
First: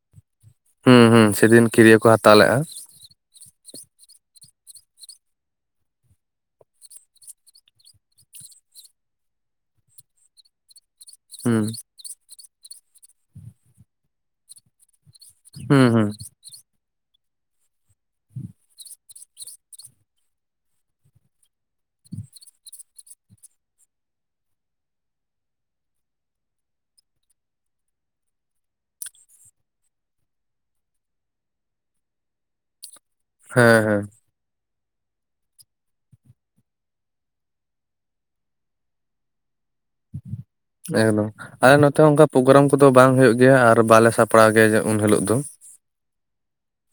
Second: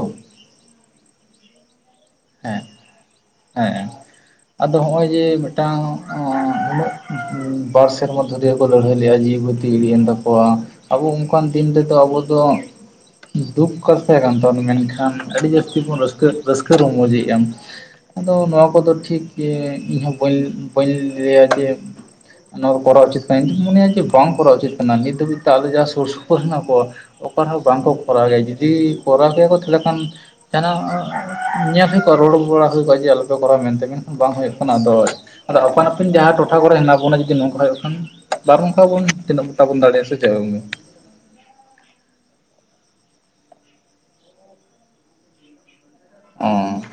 A: ᱦᱩᱸ-ᱦᱩᱸ ᱥᱮᱫᱤᱱ ᱠᱤᱨᱭᱟᱹ ᱠᱚ ᱦᱟᱛᱟᱣ ᱞᱮᱫᱼᱟ᱾
B: ᱦᱮᱸ ᱦᱮᱸ ᱟᱫᱚ ᱦᱚᱜᱼᱚᱭ ᱡᱮ ᱢᱤᱫᱴᱟᱝ ᱩᱱᱟᱹᱜᱼᱼ ᱵᱟᱨ ᱥᱮᱨᱢᱟ ᱫᱷᱚᱨᱮ ᱠᱚ ᱞᱟᱹᱲᱦᱟᱹᱭ ᱞᱮᱼᱟ ᱡᱤᱣᱤ ᱵᱟᱛᱤ ᱤᱲᱤᱡᱼᱮᱱ ᱛᱟᱠᱚᱣᱟ᱾ ᱟᱵᱚ ᱚᱱᱠᱟᱱ
A: ᱦᱩᱸ
B: ᱫᱤᱱ ᱨᱮᱫᱚ ᱟᱵᱚ ᱫᱚ ᱫᱩᱠ ᱠᱟᱛᱷᱟ ᱠᱟᱱ ᱛᱟᱵᱚᱱᱟ ᱢᱮᱱᱠᱷᱟᱱᱼᱼ ᱟᱹᱰᱤ ᱡᱟᱹᱥᱛᱤ
A: ᱦᱩᱸ
B: ᱵᱚᱱ
A: ᱦᱩᱸ
B: ᱨᱟᱹᱥᱠᱟᱹ, ᱨᱟᱹᱥᱠᱟᱹ ᱨᱚᱢᱚᱡᱽᱮᱫᱼᱟ ᱟᱫᱚ ᱱᱚᱣᱟ ᱠᱚᱫᱚ ᱴᱷᱤᱠ ᱜᱮ ᱤᱧᱦᱚᱸ ᱵᱟᱹᱧ ᱞᱟᱹᱭᱟ ᱡᱮᱼᱼ ᱚᱱᱟ ᱠᱚᱨᱟᱣ ᱩᱪᱤᱛ ᱠᱟᱱᱟ ᱤᱧ ᱫᱩᱧ ᱢᱚᱱᱮᱭᱟ ᱡᱮ ᱵᱟᱝ ᱠᱚᱨᱟᱣ ᱩᱪᱤᱛ ᱠᱟᱱᱟ ᱱᱤᱛ ᱫᱷᱟᱹᱵᱤᱡ ᱛᱮ ᱟᱞᱮ ᱡᱟᱦᱟᱸ ᱥᱩᱨ-ᱥᱩᱯᱩᱨ ᱦᱮᱱᱟᱜ ᱠᱚᱣᱟᱼᱼ ᱚᱠᱟᱨᱮᱦᱚᱸ ᱵᱟᱝᱠᱚ ᱠᱚᱨᱟᱣᱮᱫᱼᱟ ᱡᱩᱫᱤ ᱠᱚᱨᱟᱣ ᱜᱮᱭᱟ ᱠᱚ ᱛᱟᱦᱚᱞᱮ ᱠᱷᱟᱱᱼᱼ ᱧᱮᱞ ᱦᱩᱭ ᱠᱚᱜᱼᱟ ᱨᱚᱲ ᱵᱟᱲᱟ ᱦᱩᱭ ᱠᱚᱜᱼᱟ ᱡᱮ ᱟᱞᱚᱯᱮ ᱠᱚᱨᱟᱣᱟ
A: ᱦᱮᱸ
B: ᱢᱮᱱᱛᱮ
A: ᱦᱮᱸ
B: ᱢᱮᱱᱠᱷᱟᱱ ᱵᱟᱝ ᱦᱩᱭᱩᱜ ᱠᱟᱱᱟ ᱟᱫᱚᱼᱼ ᱟᱫᱚ ᱟᱯᱟᱱ-ᱟᱹᱯᱤᱱ ᱡᱟᱦᱟᱸ ᱴᱚᱴᱷᱟ ᱠᱚᱨᱮ ᱦᱮᱱᱟᱜ ᱵᱚᱱᱟ ᱡᱩᱫᱤ ᱱᱚᱝᱠᱟ ᱦᱩᱭᱩᱜ ᱠᱷᱟᱱ ᱵᱟᱨᱚᱱ ᱠᱚᱣᱟᱵᱚᱱ ᱛᱤᱱᱟᱹᱜ ᱠᱚᱴᱟᱵᱚᱱ ᱫᱟᱲᱮᱭᱟᱜᱼᱟ ᱥᱮ ᱪᱮᱫ
A: ᱮᱠᱫᱚᱢ ᱟᱞᱮ ᱱᱚᱛᱮ ᱦᱚᱸ ᱚᱱᱠᱟ ᱯᱨᱳᱜᱨᱟᱢ ᱠᱚᱫᱚ ᱵᱟᱝ ᱦᱩᱭᱩᱜ ᱜᱮᱭᱟ ᱟᱨ ᱵᱟᱞᱮ ᱥᱟᱯᱲᱟᱣ ᱜᱮᱭᱟ ᱩᱱ ᱦᱤᱞᱚᱜ ᱫᱚ
B: ᱦᱚᱸ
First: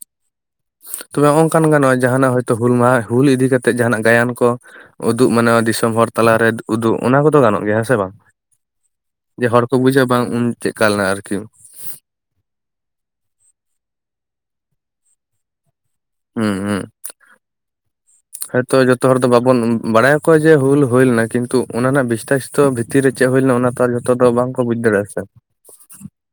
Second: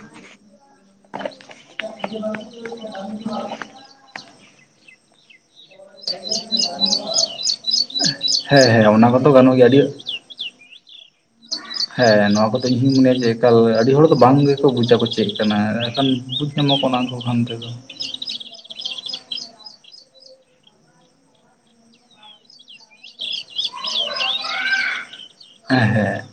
A: ᱛᱚᱵᱮ ᱦᱚ ᱱᱚᱝᱠᱟᱱ ᱜᱟᱱᱚᱜ-ᱟ ᱡᱟᱦᱟᱱᱟᱜ ᱦᱳᱭᱛᱳ ᱦᱩᱞ ᱢᱟᱦᱟ ᱦᱩᱞ ᱤᱫᱤ ᱠᱟᱛᱮ ᱛᱮᱫ ᱡᱟᱦᱟᱱᱟᱜ ᱜᱟᱭᱟᱱ ᱠᱚ ᱩᱫᱩᱜ ᱢᱟᱱᱟᱣᱟ ᱫᱤᱥᱚᱢ ᱫᱤᱥᱚᱢ ᱦᱚᱲ ᱛᱟᱞᱟᱨᱮ ᱩᱫᱩᱜ ᱚᱱᱟ ᱠᱚᱫᱚ ᱜᱟᱱᱚᱜ ᱜᱮᱭᱟ ᱦᱮᱸᱥᱮ ᱵᱟᱝ
B: ᱦᱮᱸ ᱦᱮᱸ ᱚᱱᱟ ᱠᱚᱫᱚ
A: ᱡᱮ
B: ᱜᱟᱱᱚᱜ
A: ᱦᱚᱲ
B: ᱜᱮᱭᱟ
A: ᱠᱚ
B: ᱟᱹᱰᱤ
A: ᱵᱩᱡᱟ ᱵᱟᱝ ᱩᱱ ᱪᱮᱫᱠᱟ ᱞᱮᱱᱟ ᱟᱨᱠᱤ [unintelligible]
B: ᱦᱮᱸ ᱱᱚᱣᱟ ᱠᱚᱫᱚ ᱤᱧᱦᱩᱧ ᱢᱚᱱᱮᱭᱟ ᱡᱮ ᱮᱠᱟᱞ ᱟᱹᱰᱤ ᱦᱚᱲ ᱫᱚ ᱵᱟᱝ ᱜᱮᱠᱚ ᱵᱩᱡᱷᱫᱟᱠᱚ ᱪᱮᱫ ᱠᱟᱱᱟ ᱮᱱᱠᱷᱟᱱ ᱵᱩᱡᱽ ᱧᱟᱢᱟᱠᱚ ᱚᱱᱟ ᱠᱚ ᱠᱷᱟᱱ ᱛᱮᱫᱚ
A: ᱦᱳᱭᱛᱚ ᱡᱚᱛᱚ ᱦᱚᱲ ᱫᱚ ᱵᱟᱵᱚᱱ ᱵᱟᱲᱟᱭᱟᱠᱚ ᱡᱮ ᱦᱩᱞ ᱦᱩᱭ ᱞᱮᱱᱟ ᱠᱤᱱᱛᱩ ᱚᱱᱟ ᱨᱮᱱᱟᱜ ᱵᱤᱥᱛᱟᱥᱤᱛᱚ ᱛᱤᱨ ᱨᱮ ᱪᱮᱫ ᱦᱩᱭ ᱞᱮᱱᱟ ᱚᱱᱟ ᱛᱚ ᱟᱨ ᱡᱷᱚᱛᱚ ᱫᱚ ᱵᱟᱝᱠᱚ ᱵᱩᱡᱽ ᱫᱟᱲᱮᱭᱟᱜ-ᱟᱥᱮ
B: ᱮ-ᱦᱮ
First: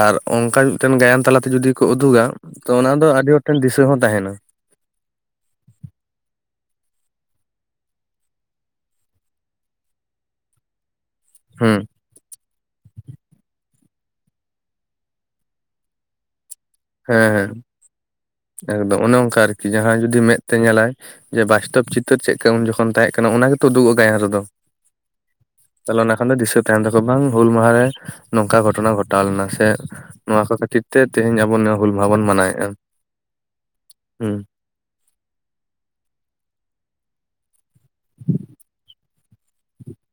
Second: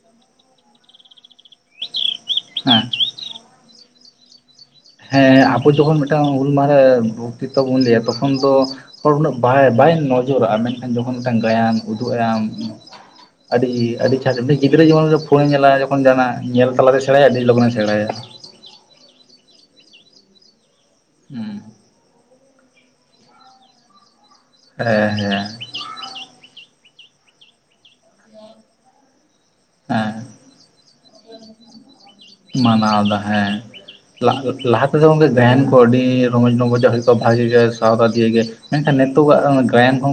A: ᱟᱨ ᱚᱱᱠᱟ ᱢᱤᱫᱴᱮᱱ ᱜᱟᱭᱟᱱ ᱛᱟᱞᱟᱛᱮ ᱡᱩᱫᱤ ᱠᱚ ᱩᱫᱩᱜᱟ ᱛᱚ ᱚᱱᱟ ᱫᱚ ᱟᱹᱰᱤ ᱦᱚᱲᱴᱷᱮᱱ ᱫᱤᱥᱟᱹ ᱦᱚᱸ ᱛᱟᱦᱮᱱᱟ
B: ᱦᱮᱸ ᱟᱵᱚ ᱡᱚᱠᱷᱚᱱ ᱢᱤᱫᱴᱟᱝ ᱦᱩᱞᱢᱟᱦᱟ ᱵᱚᱠᱛᱤᱛᱛᱚ ᱵᱚᱱ ᱞᱟᱹᱭᱟ ᱛᱚᱠᱷᱚᱱ ᱫᱚ ᱛᱚ ᱩᱱᱟᱹᱜ ᱵᱟᱭ ᱵᱟᱭ ᱱᱚᱡᱚᱨᱟᱜ-ᱟ ᱢᱮᱱᱠᱷᱟᱱ ᱡᱚᱠᱷᱚᱱ ᱢᱤᱫᱴᱟᱝ ᱜᱟᱭᱟᱱ
A: ᱦᱩᱸ
B: ᱟᱢ ᱟᱹᱰᱤ ᱟᱹᱰᱤ ᱜᱤᱫᱽᱨᱟᱹ ᱡᱮᱢᱚᱱ ᱯᱷᱳᱱᱮ ᱧᱮᱞᱟ ᱡᱚᱠᱷᱚᱱ ᱡᱟᱦᱟᱱᱟᱜ ᱧᱮᱞ ᱛᱟᱞᱟᱛᱮ ᱥᱮᱬᱟᱭᱟ
A: ᱦᱮᱸ
B: ᱟᱹᱰᱤ
A: ᱦᱮᱸ
B: ᱞᱚᱜᱚᱱᱮ ᱥᱮᱬᱟᱭᱟ
A: ᱮᱠᱫᱚᱢ ᱚᱱᱮ ᱚᱱᱠᱟ ᱟᱨᱠᱤ ᱡᱟᱦᱟᱸᱭ ᱡᱩᱫᱤ ᱢᱮᱫ ᱛᱮ ᱧᱮᱞᱟᱭ ᱡᱮ
B: ᱦᱩᱸ
A: ᱵᱟᱥᱛᱚᱵ ᱪᱤ ᱪᱤᱛᱟᱹᱨ ᱪᱮᱫ ᱠᱚ ᱩᱱ ᱡᱚᱠᱷᱚᱱ ᱛᱟᱦᱮᱸ ᱠᱟᱱᱟ ᱚᱱᱟ ᱜᱮᱛᱚ ᱩᱫᱩᱜᱚᱜ-ᱟ ᱜᱟᱭᱟᱱ ᱨᱮᱫᱚ
B: ᱦᱮᱸ ᱦᱮᱸ
A: ᱛᱟᱦᱞᱮ ᱚᱱᱟ ᱠᱷᱟᱱ ᱫᱚ ᱫᱤᱥᱟᱹ ᱛᱟᱦᱮᱱ ᱛᱟᱠᱚ ᱵᱟᱝ ᱦᱩᱞ ᱢᱟᱦᱟ ᱨᱮ ᱱᱚᱝᱠᱟ ᱜᱷᱚᱴᱚᱱᱟ ᱜᱷᱚᱴᱟᱣ ᱞᱮᱱᱟ ᱥᱮ
B: ᱦᱮᱸ
A: ᱱᱚᱣᱟ ᱠᱚ ᱠᱷᱟᱹᱛᱤᱨ ᱛᱮᱦᱤᱧ ᱟᱵᱚ ᱱᱚᱣᱟ ᱦᱩᱞ ᱢᱟᱦᱟ ᱵᱚᱱ ᱢᱟᱱᱟᱣᱮᱫᱼᱟ
B: ᱢᱟᱱᱟᱣᱫᱟ ᱦᱮᱸ
A: ᱦᱩᱸ
B: ᱞᱟᱦᱟ ᱛᱮᱫᱚ ᱜᱟᱭᱟᱱ ᱠᱚ ᱟᱹᱰᱤ ᱨᱚᱢᱚᱡᱽ ᱨᱚᱢᱚᱡᱟᱜ ᱦᱩᱭᱩᱜ ᱠᱟᱱ ᱵᱷᱟᱜᱤ ᱜᱮ ᱥᱟᱶᱛᱟ ᱫᱤᱭᱮ ᱜᱮ ᱢᱮᱱᱠᱷᱟᱱ ᱱᱤᱛᱚᱜᱟᱜ ᱜᱟᱭᱟᱱ ᱠᱚ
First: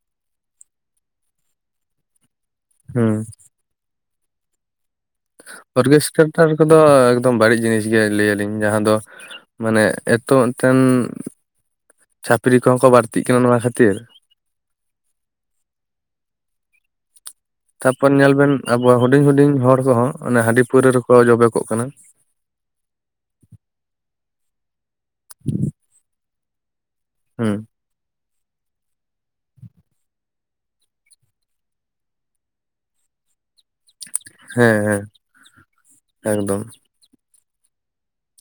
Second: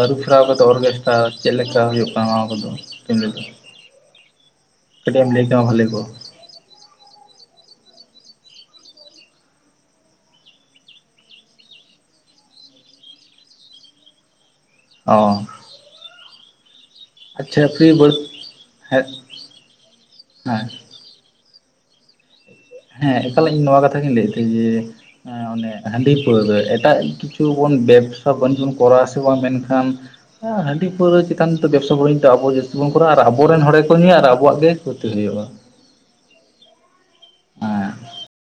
B: ᱟᱹᱨᱩ ᱯᱷᱮᱨᱟᱣ ᱠᱟᱛᱮᱫ ᱚᱨᱜᱮᱥᱴᱟᱨ ᱪᱮᱫ ᱞᱮᱠᱟ ᱦᱩᱭᱩᱜ ᱠᱟᱱᱟ ᱱᱚᱣᱟ ᱠᱚᱫᱚ
A: ᱦᱩᱸ
B: [unintelligible] ᱮᱢ ᱞᱟᱹᱭ ᱠᱮᱭᱟ ᱵᱷᱟᱞᱮ ᱠᱚᱜᱼᱟ
A: ᱚᱨᱜᱮᱥᱴᱨᱟᱴᱟᱨ ᱠᱚᱫᱚ ᱮᱠᱫᱚᱢ ᱵᱟᱹᱲᱤᱡ ᱡᱤᱱᱤᱥ ᱜᱮ ᱞᱟᱹᱭ ᱟᱹᱞᱤᱧ ᱡᱟᱦᱟᱸ ᱫᱚ ᱢᱟᱱᱮ ᱮᱛᱚ ᱢᱤᱫᱴᱮᱱ ᱪᱷᱟᱹᱯᱨᱤ ᱠᱚᱦᱚᱸ ᱠᱚ ᱵᱟᱹᱲᱛᱤᱜ ᱠᱟᱱᱟ ᱱᱚᱣᱟ ᱠᱷᱟᱹᱛᱤᱨ
B: ᱚ ᱟᱪᱪᱷᱟ ᱯᱷᱨᱤ
A: ᱛᱟᱯᱚᱨ
B: ᱵᱟᱹᱲ
A: ᱧᱮᱞ ᱵᱤᱱ ᱟᱵᱚ
B: ᱦᱮᱸ
A: ᱦᱩᱰᱤᱧ ᱦᱩᱰᱤᱧ ᱦᱚᱲ ᱠᱚᱦᱚᱸ ᱦᱟᱺᱰᱤ
B: ᱦᱮᱸ
A: ᱯᱟᱹᱣᱨᱟᱹ ᱨᱮᱠᱚ ᱡᱚᱵᱮ ᱠᱚᱜ ᱠᱟᱱᱟ
B: ᱦᱮᱸ ᱮᱠᱟᱞ ᱤᱧ ᱱᱚᱣᱟ ᱠᱟᱛᱷᱟ ᱜᱤᱧ ᱞᱟᱹᱭᱮᱫ ᱛᱟᱦᱮᱸ ᱡᱮ ᱚᱱᱮ ᱦᱟᱺᱰᱤ ᱯᱟᱹᱣᱨᱟᱹ ᱮᱴᱟᱜ ᱠᱤᱪᱷᱩ
A: ᱦᱩᱸ
B: ᱵᱚᱱ ᱵᱮᱵᱽᱥᱟ ᱵᱟᱱᱤᱡ ᱵᱚᱱ ᱠᱚᱨᱟ ᱟᱥᱮ ᱵᱟᱝ ᱢᱮᱱᱠᱷᱟᱱ ᱦᱮ ᱦᱟᱺᱰᱤ ᱯᱟᱹᱣᱨᱟᱹ ᱪᱮᱛᱟᱱ ᱫᱚ ᱵᱮᱵᱥᱟ ᱵᱟᱹᱱᱤᱡᱽ ᱟᱵᱚ ᱡᱟᱹᱥᱛᱤ ᱵᱚᱱ ᱠᱚᱨᱟᱣᱟ ᱟᱨ ᱟᱵᱚᱨᱮᱱ ᱦᱚᱲ ᱠᱟᱹᱢᱤᱭᱟ ᱟᱨ ᱟᱵᱚᱣᱟᱜ ᱜᱮ
A: ᱦᱮᱸ ᱦᱮᱸ
B: ᱠᱷᱚᱛᱤ ᱦᱩᱭᱩᱜ-ᱟ
A: ᱮᱠᱫᱚᱢ
B: [inaudible]